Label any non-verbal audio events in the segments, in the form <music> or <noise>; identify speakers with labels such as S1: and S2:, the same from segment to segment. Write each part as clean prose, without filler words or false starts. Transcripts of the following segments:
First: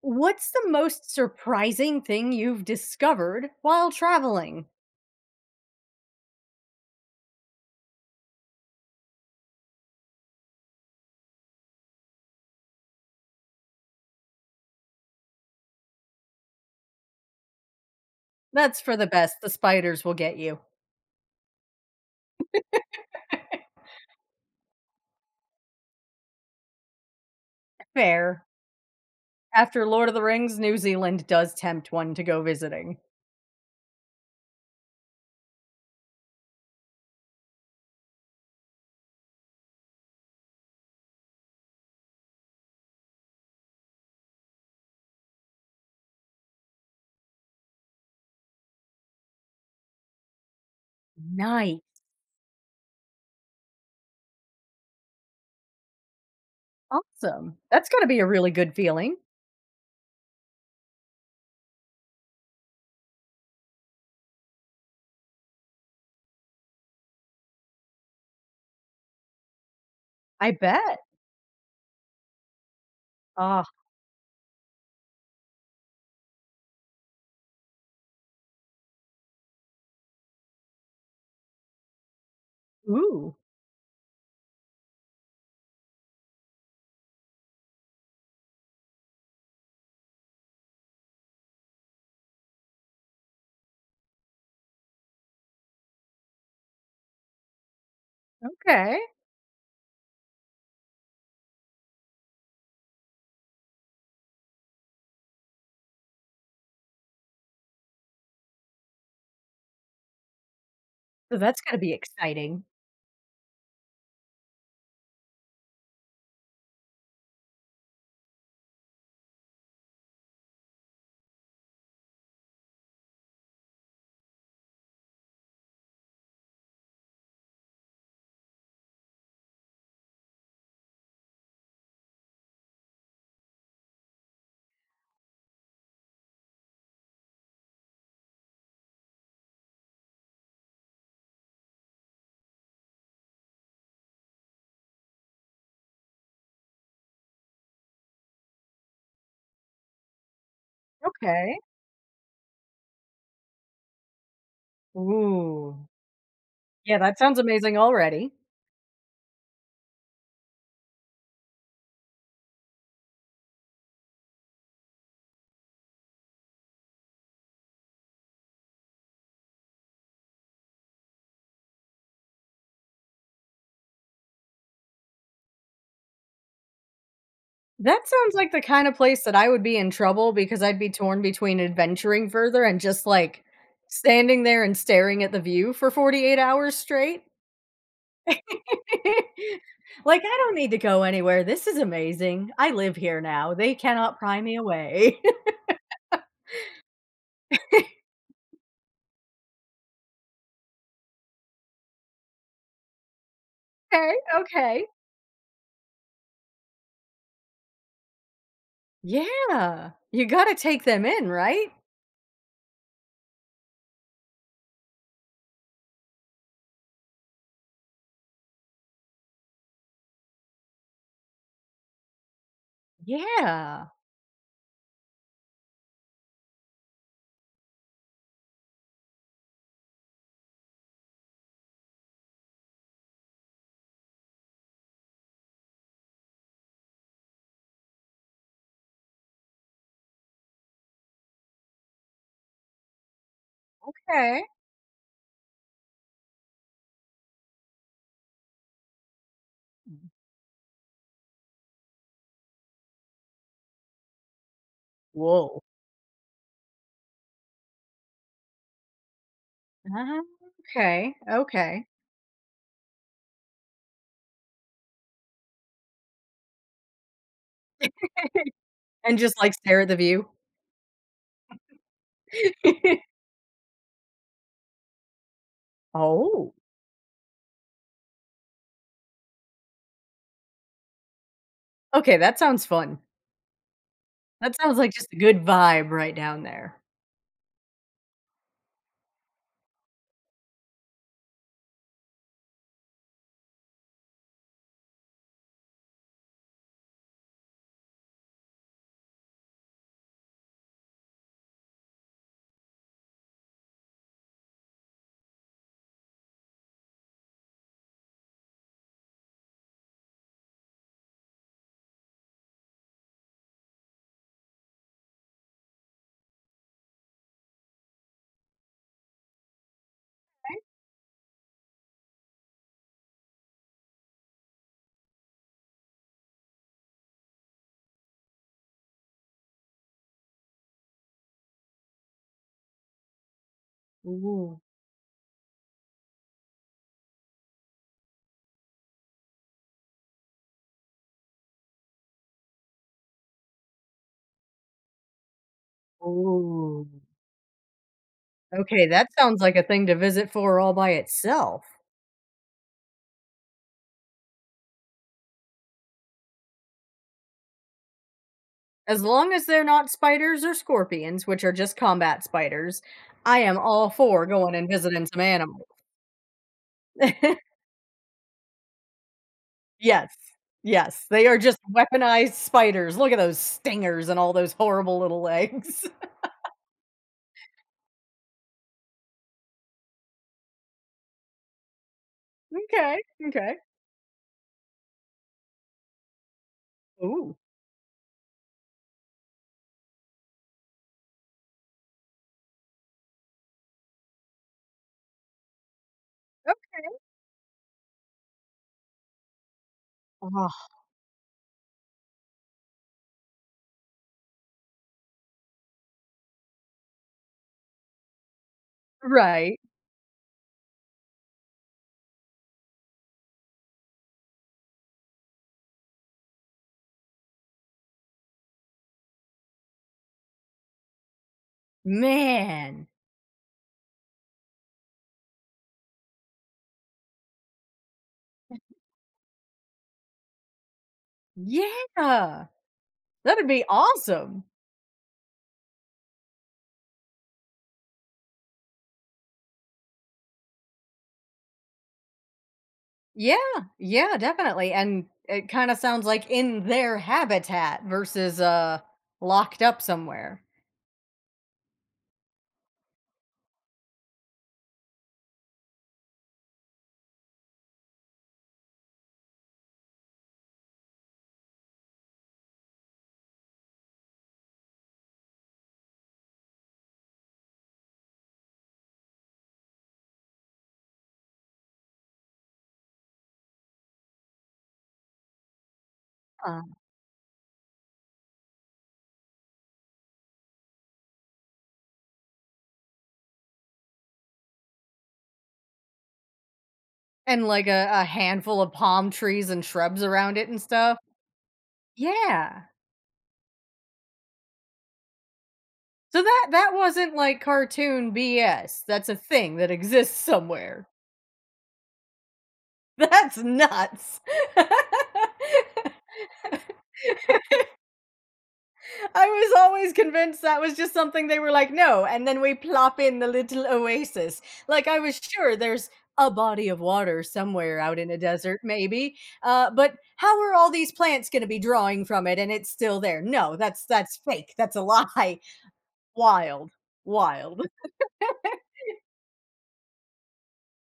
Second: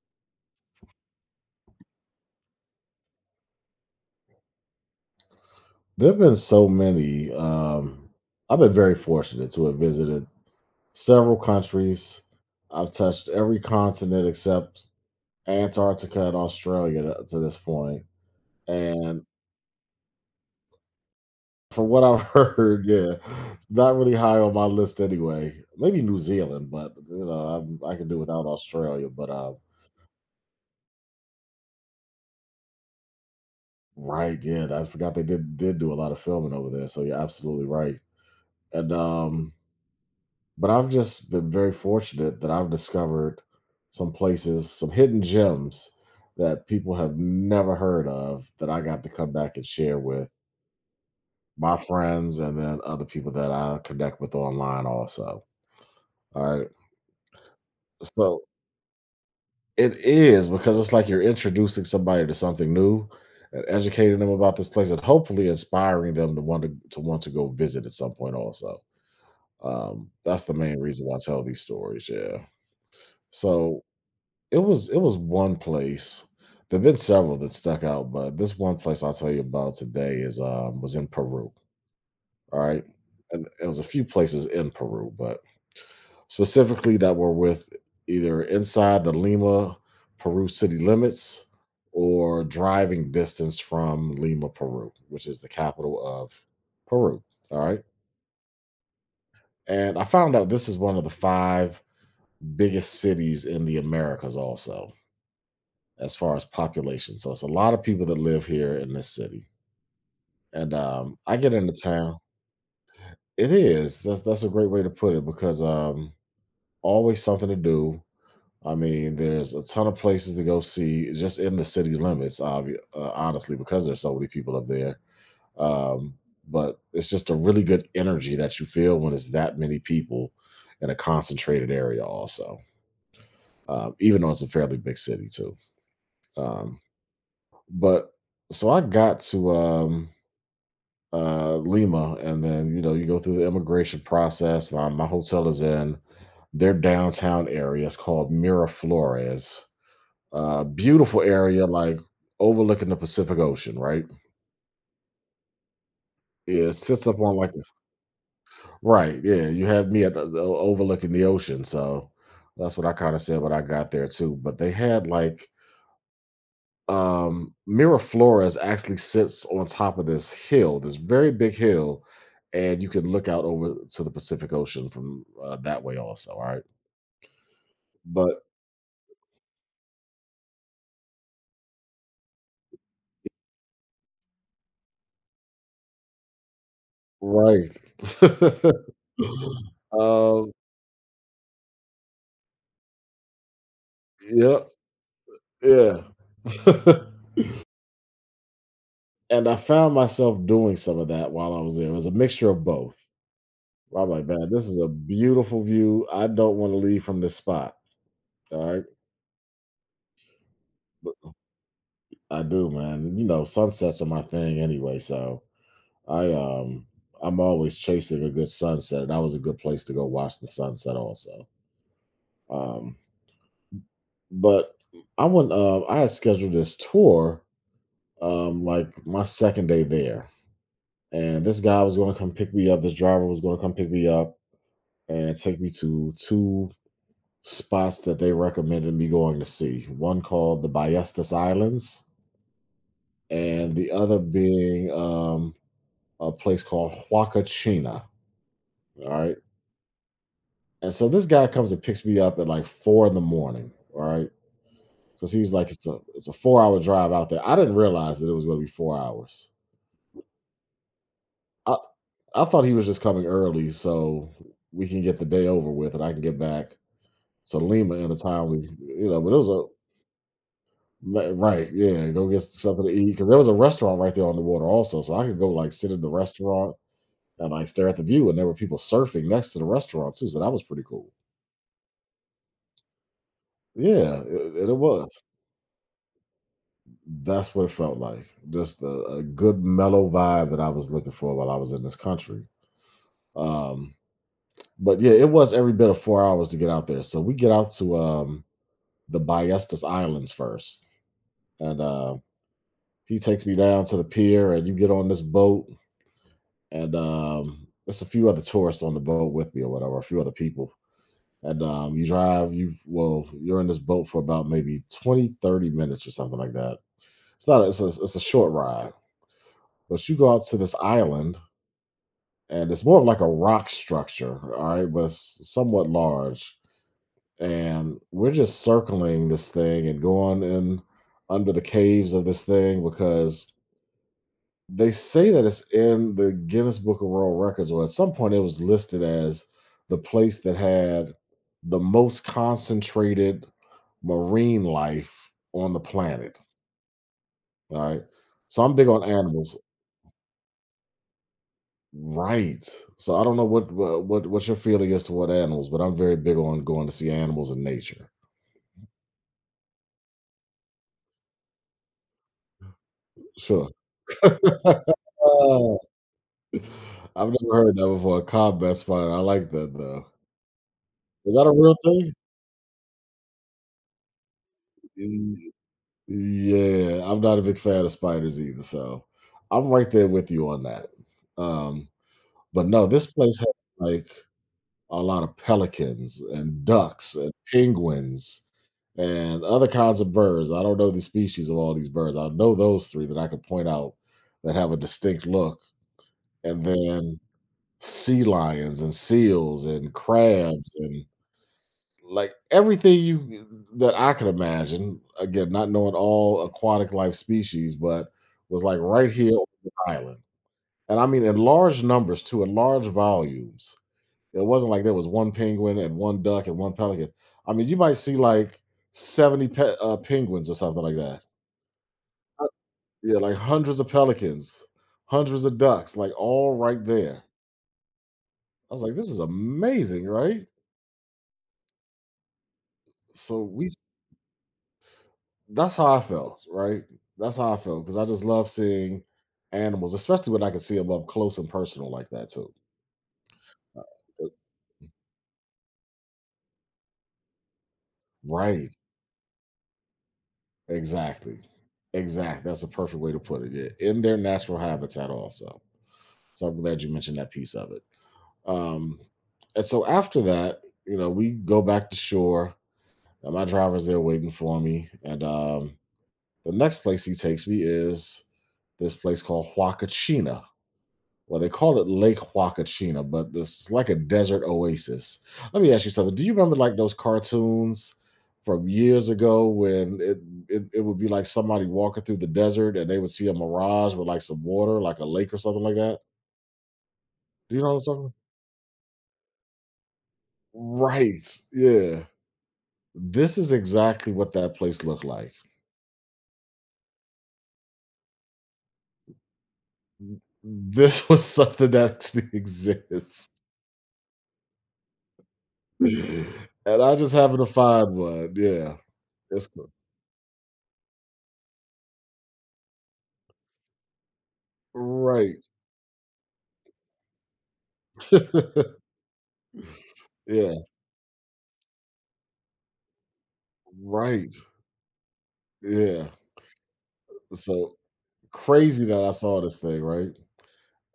S1: What's the most surprising thing you've discovered while traveling?
S2: There have been so many. I've been very fortunate to have visited several countries. I've touched every continent except Antarctica and Australia to this point.
S1: That's for the
S2: And
S1: best. The spiders will get you.
S2: from what I've <laughs> heard, yeah, it's not really high on my list anyway. Maybe New Zealand, but you know, I can do
S1: Fair.
S2: without Australia. But
S1: After Lord of the Rings, New Zealand does tempt one to go visiting.
S2: Right, yeah, I forgot they did do a lot of filming over there. So you're absolutely right. And But I've just been very fortunate that I've discovered some places, some hidden gems that people have never heard of that I got to come back and share with my
S1: Nice.
S2: friends and then other people that I connect with online also. All right.
S1: Awesome. That's got to be a
S2: So
S1: really good feeling.
S2: it is because it's like you're introducing somebody to something new and educating them about this place and hopefully inspiring them to want to go visit at some point also. That's
S1: I
S2: the main
S1: bet.
S2: reason why I tell these stories. Yeah.
S1: Ah,
S2: So it was one place. There've been several that stuck out, but this one place I'll tell you about today is was in Peru. All right.
S1: ooh.
S2: And it was a few places in Peru, but specifically that were with either inside the Lima, Peru city limits or driving distance from Lima, Peru, which is the capital of Peru. All right.
S1: Okay.
S2: And I found out this is one of the 5 biggest cities in the Americas also, as far as population. So it's a lot of people that live here in this city. And I
S1: So
S2: get
S1: that's going
S2: into
S1: to be
S2: town.
S1: exciting.
S2: It is. That's a great way to put it because, always something to do. I mean, there's a ton of places to go see just in the city limits, honestly, because there's so many people up there. Um, but it's just a really good energy that you feel when it's that many people in a concentrated area, also, even though it's a fairly big city, too. Um, but so I got to Lima, and then you know you go through the immigration process. My hotel is in their downtown area. It's called Miraflores. Beautiful
S1: Okay.
S2: area, like overlooking the Pacific Ocean. Right?
S1: Ooh.
S2: Yeah, it
S1: Yeah,
S2: sits
S1: that
S2: up on
S1: sounds
S2: like
S1: amazing already.
S2: right. Yeah, you had me at the overlooking the ocean, so that's what I kind of said when I got there too. But they had like Miraflores actually sits on top of this hill, this very big hill, and you can look out over to the Pacific Ocean from that way also, all right?
S1: That sounds
S2: But
S1: like the kind of place that I would be in trouble because I'd be torn between adventuring further and just, like, standing there and staring at the view for 48 hours straight.
S2: right. <laughs>
S1: <laughs> Like, "I
S2: Um,
S1: don't need to go anywhere. This is amazing. I live here now. They cannot pry me
S2: yep,
S1: away." <laughs>
S2: yeah. <laughs> And I found myself doing some of that while I was there. It was a mixture of both. I'm
S1: Okay,
S2: like, "Man, this is
S1: okay.
S2: a beautiful view. I don't wanna leave from this spot," all right?
S1: Yeah. You gotta take them
S2: But
S1: in, right?
S2: I do, man, you know, sunsets are my thing anyway, so I um I'm always chasing a good sunset, and that was a good place to go watch the sunset also. Um,
S1: Yeah.
S2: but I went. I had scheduled this tour, like my second day there, and this guy was going to come pick me up. This driver was going to come pick me up and take me to two spots that they recommended me going to see. One called the Ballestas Islands, and the other
S1: Okay.
S2: being a place called Huacachina. All right. And so this guy comes and picks me up at like 4 in the morning, all right? Because he's
S1: Whoa.
S2: like, it's a 4 hour drive out there. I didn't realize that it was going to be 4 hours.
S1: Ah, okay,
S2: I
S1: okay.
S2: I thought he was just coming early so we can get the day over with and I can get back to Lima in a timely, you
S1: And
S2: know. But it
S1: just,
S2: was
S1: like,
S2: a
S1: stare at the view?
S2: li- Right, yeah, go get something to eat
S1: <laughs>
S2: because there was a restaurant right there on the water also, so I could go like sit in the
S1: Oh.
S2: restaurant and like stare at the view, and there were people surfing next to the restaurant too, so that was pretty cool.
S1: Okay, that sounds fun.
S2: Yeah,
S1: That
S2: it
S1: sounds like
S2: was.
S1: just a good vibe right down there.
S2: That's what it felt like. Just a good mellow vibe that I was looking for while I was in this country. Um, but Yeah, it was every bit of 4 hours to get out there. So we get out to the Ballestas Islands first, and he takes me down to the pier, and you get on this boat, and there's a few other tourists on the boat with me or whatever, a few other people. And You drive, you're in this boat for about maybe 20, 30 minutes or something like that. It's not, it's a, It's a short ride, but you go out to this island and it's more of like a rock structure, all right, but it's somewhat large. And we're just circling this thing and going in under the caves of this thing because
S1: Ooh,
S2: they say that it's in the Guinness Book of World Records, or at some point it was listed as the place that had the most concentrated marine life on the planet.
S1: ooh.
S2: All right. So I'm
S1: Okay,
S2: big on
S1: that sounds like
S2: animals.
S1: a thing to visit for all by itself.
S2: Right. So I don't know what your feeling is toward animals, but I'm very big on going to see animals in nature.
S1: As long as they're not spiders or scorpions, which are just combat spiders, I am
S2: Sure.
S1: all for
S2: <laughs>
S1: going and visiting some animals.
S2: I've never
S1: <laughs>
S2: heard that before. A combat spider. I like that though.
S1: Yes. Yes, they
S2: Is
S1: are
S2: that a
S1: just
S2: real thing?
S1: weaponized spiders. Look at those stingers and all those horrible little
S2: Y-
S1: legs. <laughs>
S2: Yeah, I'm not a big fan of spiders either, so I'm right there with you on that. Um, but No,
S1: Okay,
S2: this place has
S1: okay.
S2: like a lot of pelicans and ducks and
S1: Ooh.
S2: penguins and other kinds of birds. I don't know the species of all these birds. I know those three that I could point out that have a distinct look, and then sea lions and seals and
S1: Oh,
S2: crabs and like everything you that I could imagine. Again, not knowing all aquatic life species, but was like right here on
S1: right.
S2: the island. And I mean in large numbers too, in large volumes. It wasn't like there was one penguin and one duck and one pelican. I mean, you might see like 70 penguins or something like that. Uh,
S1: Man.
S2: Yeah, like hundreds of pelicans, hundreds of ducks, like all right there. I was like, this is amazing, right?
S1: Yeah.
S2: So
S1: That'd be
S2: we
S1: awesome.
S2: That's how I felt, right? That's how I felt because I just love seeing animals, especially when I can see them up close and personal like that too.
S1: Yeah, yeah,
S2: Uh,
S1: definitely, and it kinda sounds like in their habitat versus,
S2: Right.
S1: locked up somewhere.
S2: Exactly. Exactly. That's a perfect way to put it. Yeah. In their natural habitat also. So I'm glad you mentioned that piece of it. Um, and so after that, you know, we go back to shore. And my driver's there waiting for me. And The next place he takes me is this place called Huacachina. Well, they call it Lake Huacachina, but this is like a desert oasis. Let me ask you something. Do you remember
S1: Uh,
S2: like those cartoons from years ago when it would be like somebody walking through the desert and they would see a mirage with like some water, like a lake or something like that?
S1: and,
S2: Do you
S1: like,
S2: know what
S1: a
S2: I'm
S1: a
S2: talking
S1: handful of palm trees and shrubs around it and stuff.
S2: right, yeah.
S1: Yeah.
S2: This is exactly what that place looked like.
S1: So that that wasn't, like, cartoon BS. That's a thing that exists somewhere.
S2: This <laughs> was something that actually exists,
S1: That's nuts. <laughs>
S2: and I just happened to find one, yeah.
S1: I
S2: It's
S1: was
S2: cool.
S1: always convinced that was just something they were like, no, and then we plop in the little oasis. Like I was
S2: Right.
S1: sure there's a body of water somewhere out in a desert,
S2: <laughs>
S1: maybe. But how are
S2: Yeah,
S1: all these plants going to be drawing from it and it's still there? No, that's
S2: right,
S1: fake. That's a lie.
S2: yeah.
S1: <laughs> Wild, wild.
S2: So, crazy that I saw this thing, right?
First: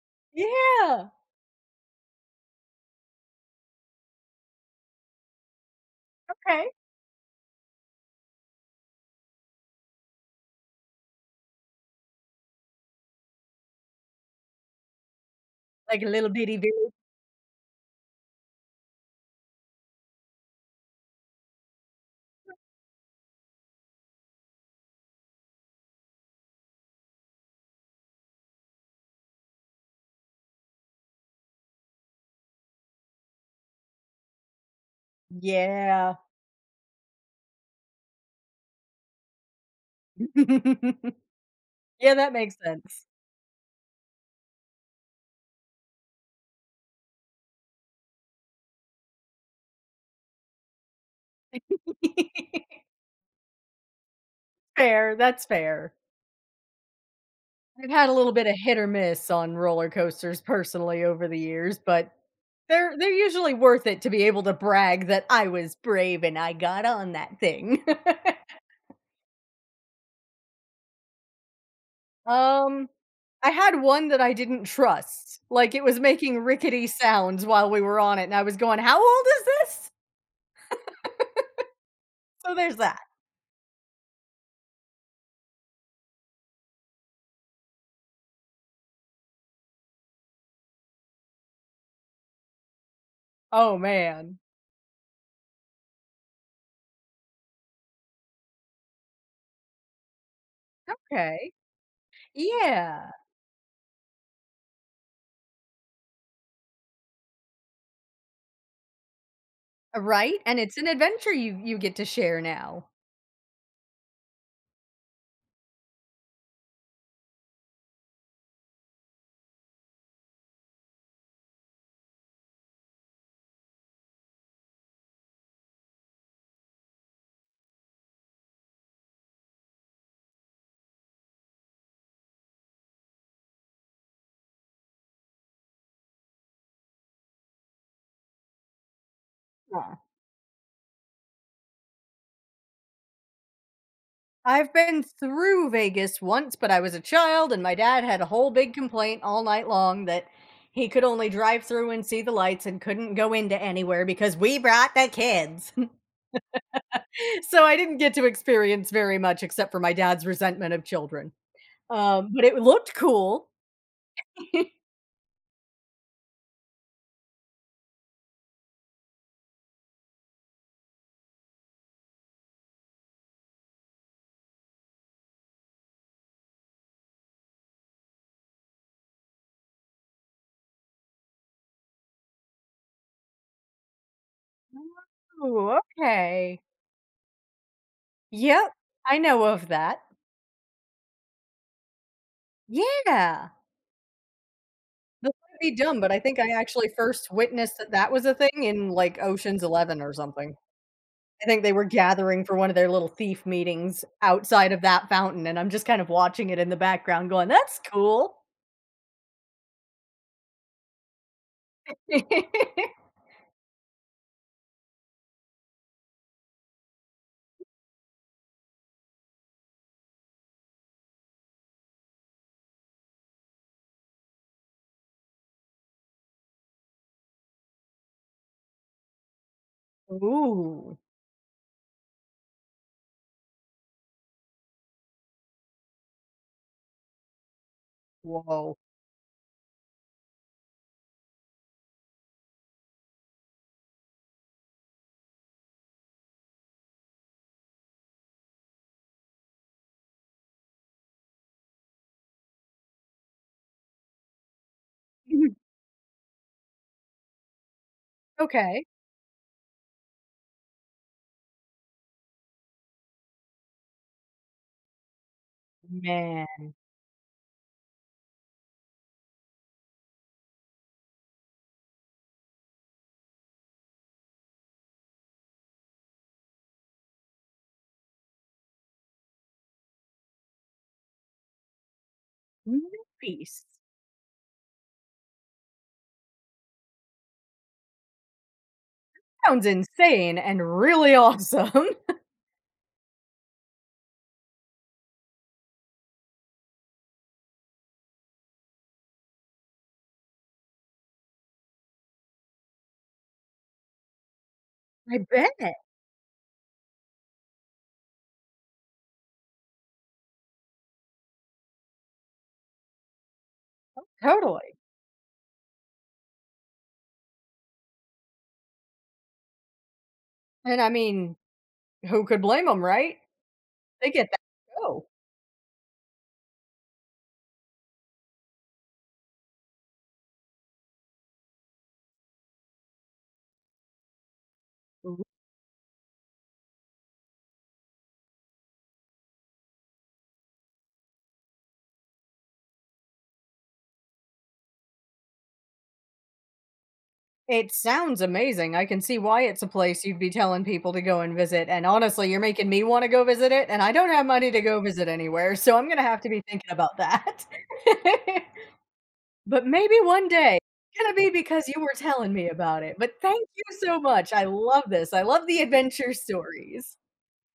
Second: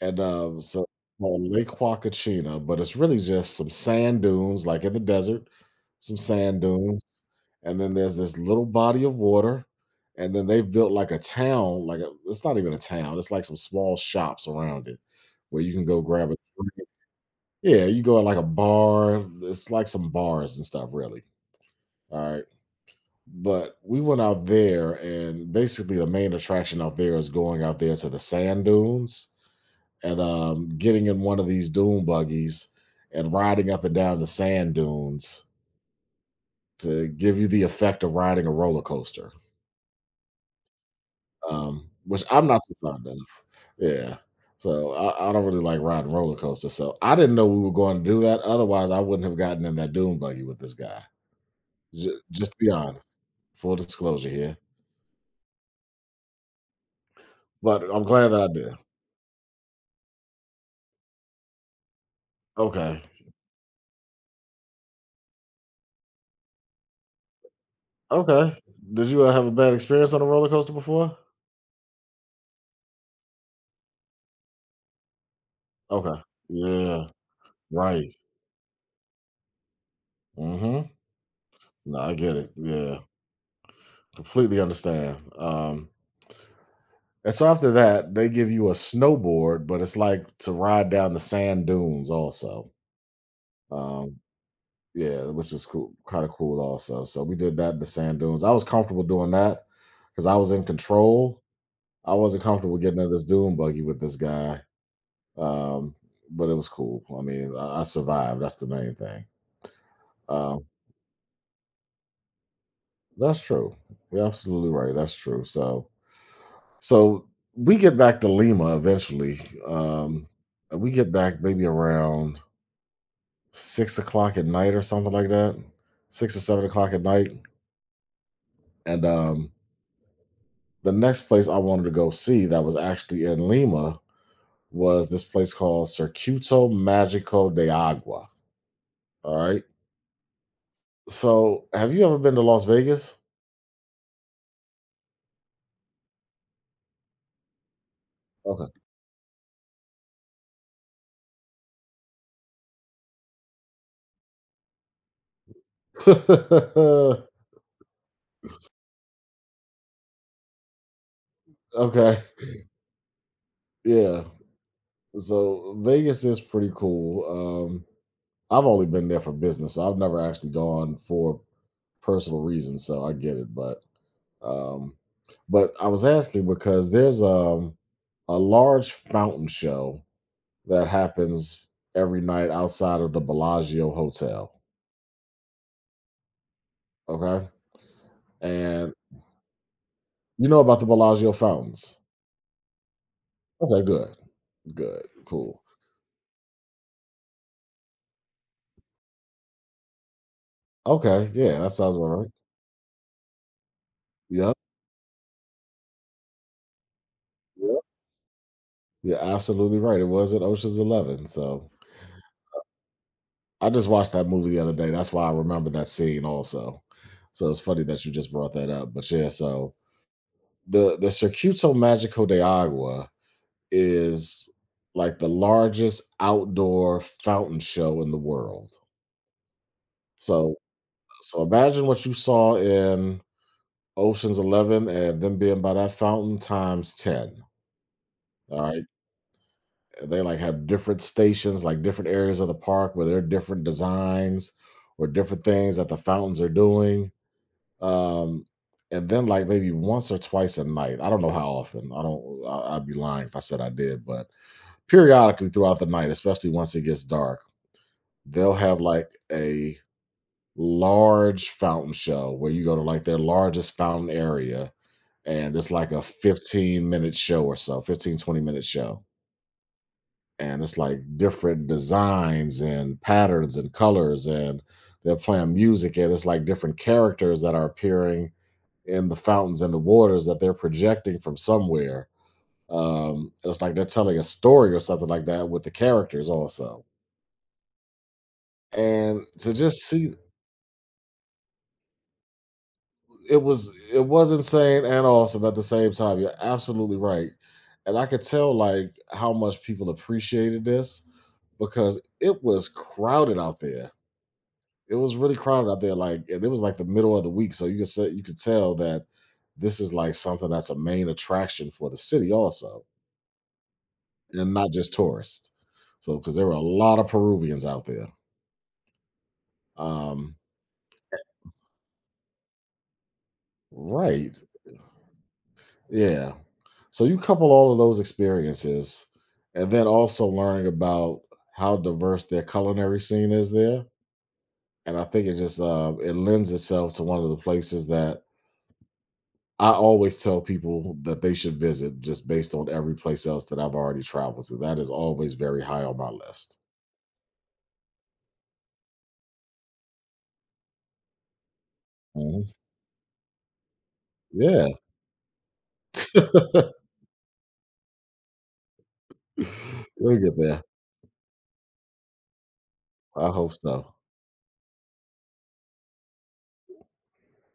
S2: So it's
S1: Yeah.
S2: called Lake Huacachina, but it's really just some sand dunes, like in the desert, some sand
S1: Okay.
S2: dunes, and then there's this little body of water, and then they've built like a town, like it's not even a town, it's like some small shops around it where you can go
S1: Like a little
S2: grab a
S1: bitty
S2: drink.
S1: village.
S2: Yeah, you go at like a bar, it's like some bars and stuff, really. All right. But we went out there, and basically the main attraction out there is going out there to the sand dunes and getting in one of these dune buggies and riding up and down the sand dunes
S1: Yeah.
S2: to give you the effect of riding a roller coaster,
S1: <laughs> Yeah,
S2: which
S1: that
S2: I'm
S1: makes
S2: not so
S1: sense.
S2: fond of. Yeah. So I don't really like riding roller coasters. So I didn't know we were going to do that. Otherwise, I wouldn't have gotten in that dune buggy with this guy. Just to be
S1: <laughs>
S2: honest, full disclosure here.
S1: Fair. That's fair.
S2: But
S1: I've
S2: I'm
S1: had a
S2: glad
S1: little
S2: that
S1: bit
S2: I
S1: of
S2: did.
S1: hit or miss on roller coasters personally over the years, but they're
S2: Okay.
S1: they're usually worth it to be able to brag that I was brave and I got on that thing.
S2: Okay. Did you have a bad experience on a roller coaster before?
S1: <laughs> um I had one that I didn't trust. Like it was
S2: Okay.
S1: making rickety
S2: Yeah.
S1: sounds while we were
S2: Right.
S1: on it and I was going, "How old is this?"
S2: Mm hmm. No, I get it.
S1: So there's that.
S2: Yeah, completely understand. And so after that, they give you a snowboard, but it's like to ride down the sand dunes also.
S1: Oh
S2: Um,
S1: man.
S2: yeah, which was cool, kind of cool also. So we did that in the sand dunes. I was comfortable doing that because I was in control.
S1: Okay.
S2: I wasn't comfortable getting
S1: Yeah.
S2: in this dune buggy with this guy, um, but it was cool. I mean, I survived. That's the main thing.
S1: Right? And
S2: Um,
S1: it's an adventure you get to share now.
S2: that's true. You're absolutely right. That's true. So. So we get back to Lima eventually. Um, we get back maybe around 6 o'clock at night or something like that, 6 or 7 o'clock at night. And the next place I wanted to go see that was actually in Lima was this place called Circuito Magico de Agua. All right. So have you ever been to Las Vegas?
S1: I've been through Vegas once, but I was a child, and my dad had a whole
S2: Okay.
S1: big complaint all night long that he could only drive through and see the lights and couldn't go into anywhere because we brought the kids.
S2: <laughs>
S1: <laughs> So I didn't get to experience very much except for my dad's resentment of children.
S2: Okay.
S1: But it looked cool.
S2: Yeah.
S1: <laughs>
S2: So Vegas is pretty cool. Um, I've only been there for business. So I've never actually gone for personal reasons, so I get it. Um, but I was asking because there's a large fountain show that happens every night outside of the Bellagio Hotel.
S1: Ooh, okay.
S2: Okay,
S1: Yep,
S2: and
S1: I know of that.
S2: you know about the Bellagio fountains.
S1: Yeah.
S2: Okay, good, good,
S1: This might
S2: cool.
S1: be dumb, but I think I actually first witnessed that that was a thing in like Ocean's 11 or something.
S2: Okay,
S1: I
S2: yeah,
S1: think
S2: that
S1: they were
S2: sounds about right.
S1: gathering for one of their little thief meetings
S2: Yep,
S1: outside of that fountain, and I'm just kind of watching it in the background going, "That's
S2: yep,
S1: cool."
S2: you're absolutely right. It was at Ocean's 11, so
S1: <laughs>
S2: I just watched that movie the other day. That's why I remember that scene also. So it's funny that you just brought that up. But yeah, so the Circuito Magico de Agua is like the largest outdoor fountain show in the world. So
S1: Ooh.
S2: so imagine what you saw in Ocean's 11 and them being by that fountain times 10. All
S1: Whoa.
S2: right. They like have different stations, like different areas of the park where there are different designs or different things that the fountains are doing. Um, and then like maybe once or twice a night. I don't know how often. I don't. I'd be lying if I said I did, but periodically
S1: <laughs>
S2: throughout the night, especially once it gets dark, they'll have
S1: Okay.
S2: like a large fountain show where you go to like their largest fountain area, and it's like a
S1: Man,
S2: 15-minute show or so, 15 20 minute show, and it's like different designs and patterns and colors and. They're playing music, and it's like different characters that are appearing and the fountains and the waters that they're projecting from somewhere. It's
S1: peace.
S2: like they're telling a story or something like that with the characters also. And to
S1: Sounds
S2: just see
S1: insane and really awesome. <laughs>
S2: it was insane and awesome at the same time. You're absolutely right. And I could tell like how much people appreciated this because it was crowded out there. It was
S1: I
S2: really
S1: bet.
S2: crowded out there. Like and it was like the middle of the week. So you could tell that this is like something that's a main attraction for the city also and not
S1: Totally.
S2: just tourists. So, because there were a lot of Peruvians out there. Um,
S1: And I mean, who could blame them, right? They get
S2: right.
S1: that show.
S2: Yeah. So you couple all of those experiences and then also learning about how diverse their culinary scene is there. And I think it just it lends itself to one of the places that I always tell people that they should visit just based on every place else that I've already traveled to. That is always very high on my list.
S1: It sounds amazing. I can see why it's a place you'd be telling people to go and visit, and honestly, you're
S2: Mhm.
S1: making me wanna go visit it, and I don't have money to
S2: Yeah.
S1: go visit anywhere, so I'm gonna have to be thinking
S2: <laughs>
S1: about that. <laughs> But maybe
S2: We'll
S1: one
S2: get
S1: day.
S2: there.
S1: Gonna be because you were telling me about it, but
S2: I
S1: thank
S2: hope
S1: you
S2: so.
S1: so much. I love this. I love the adventure stories.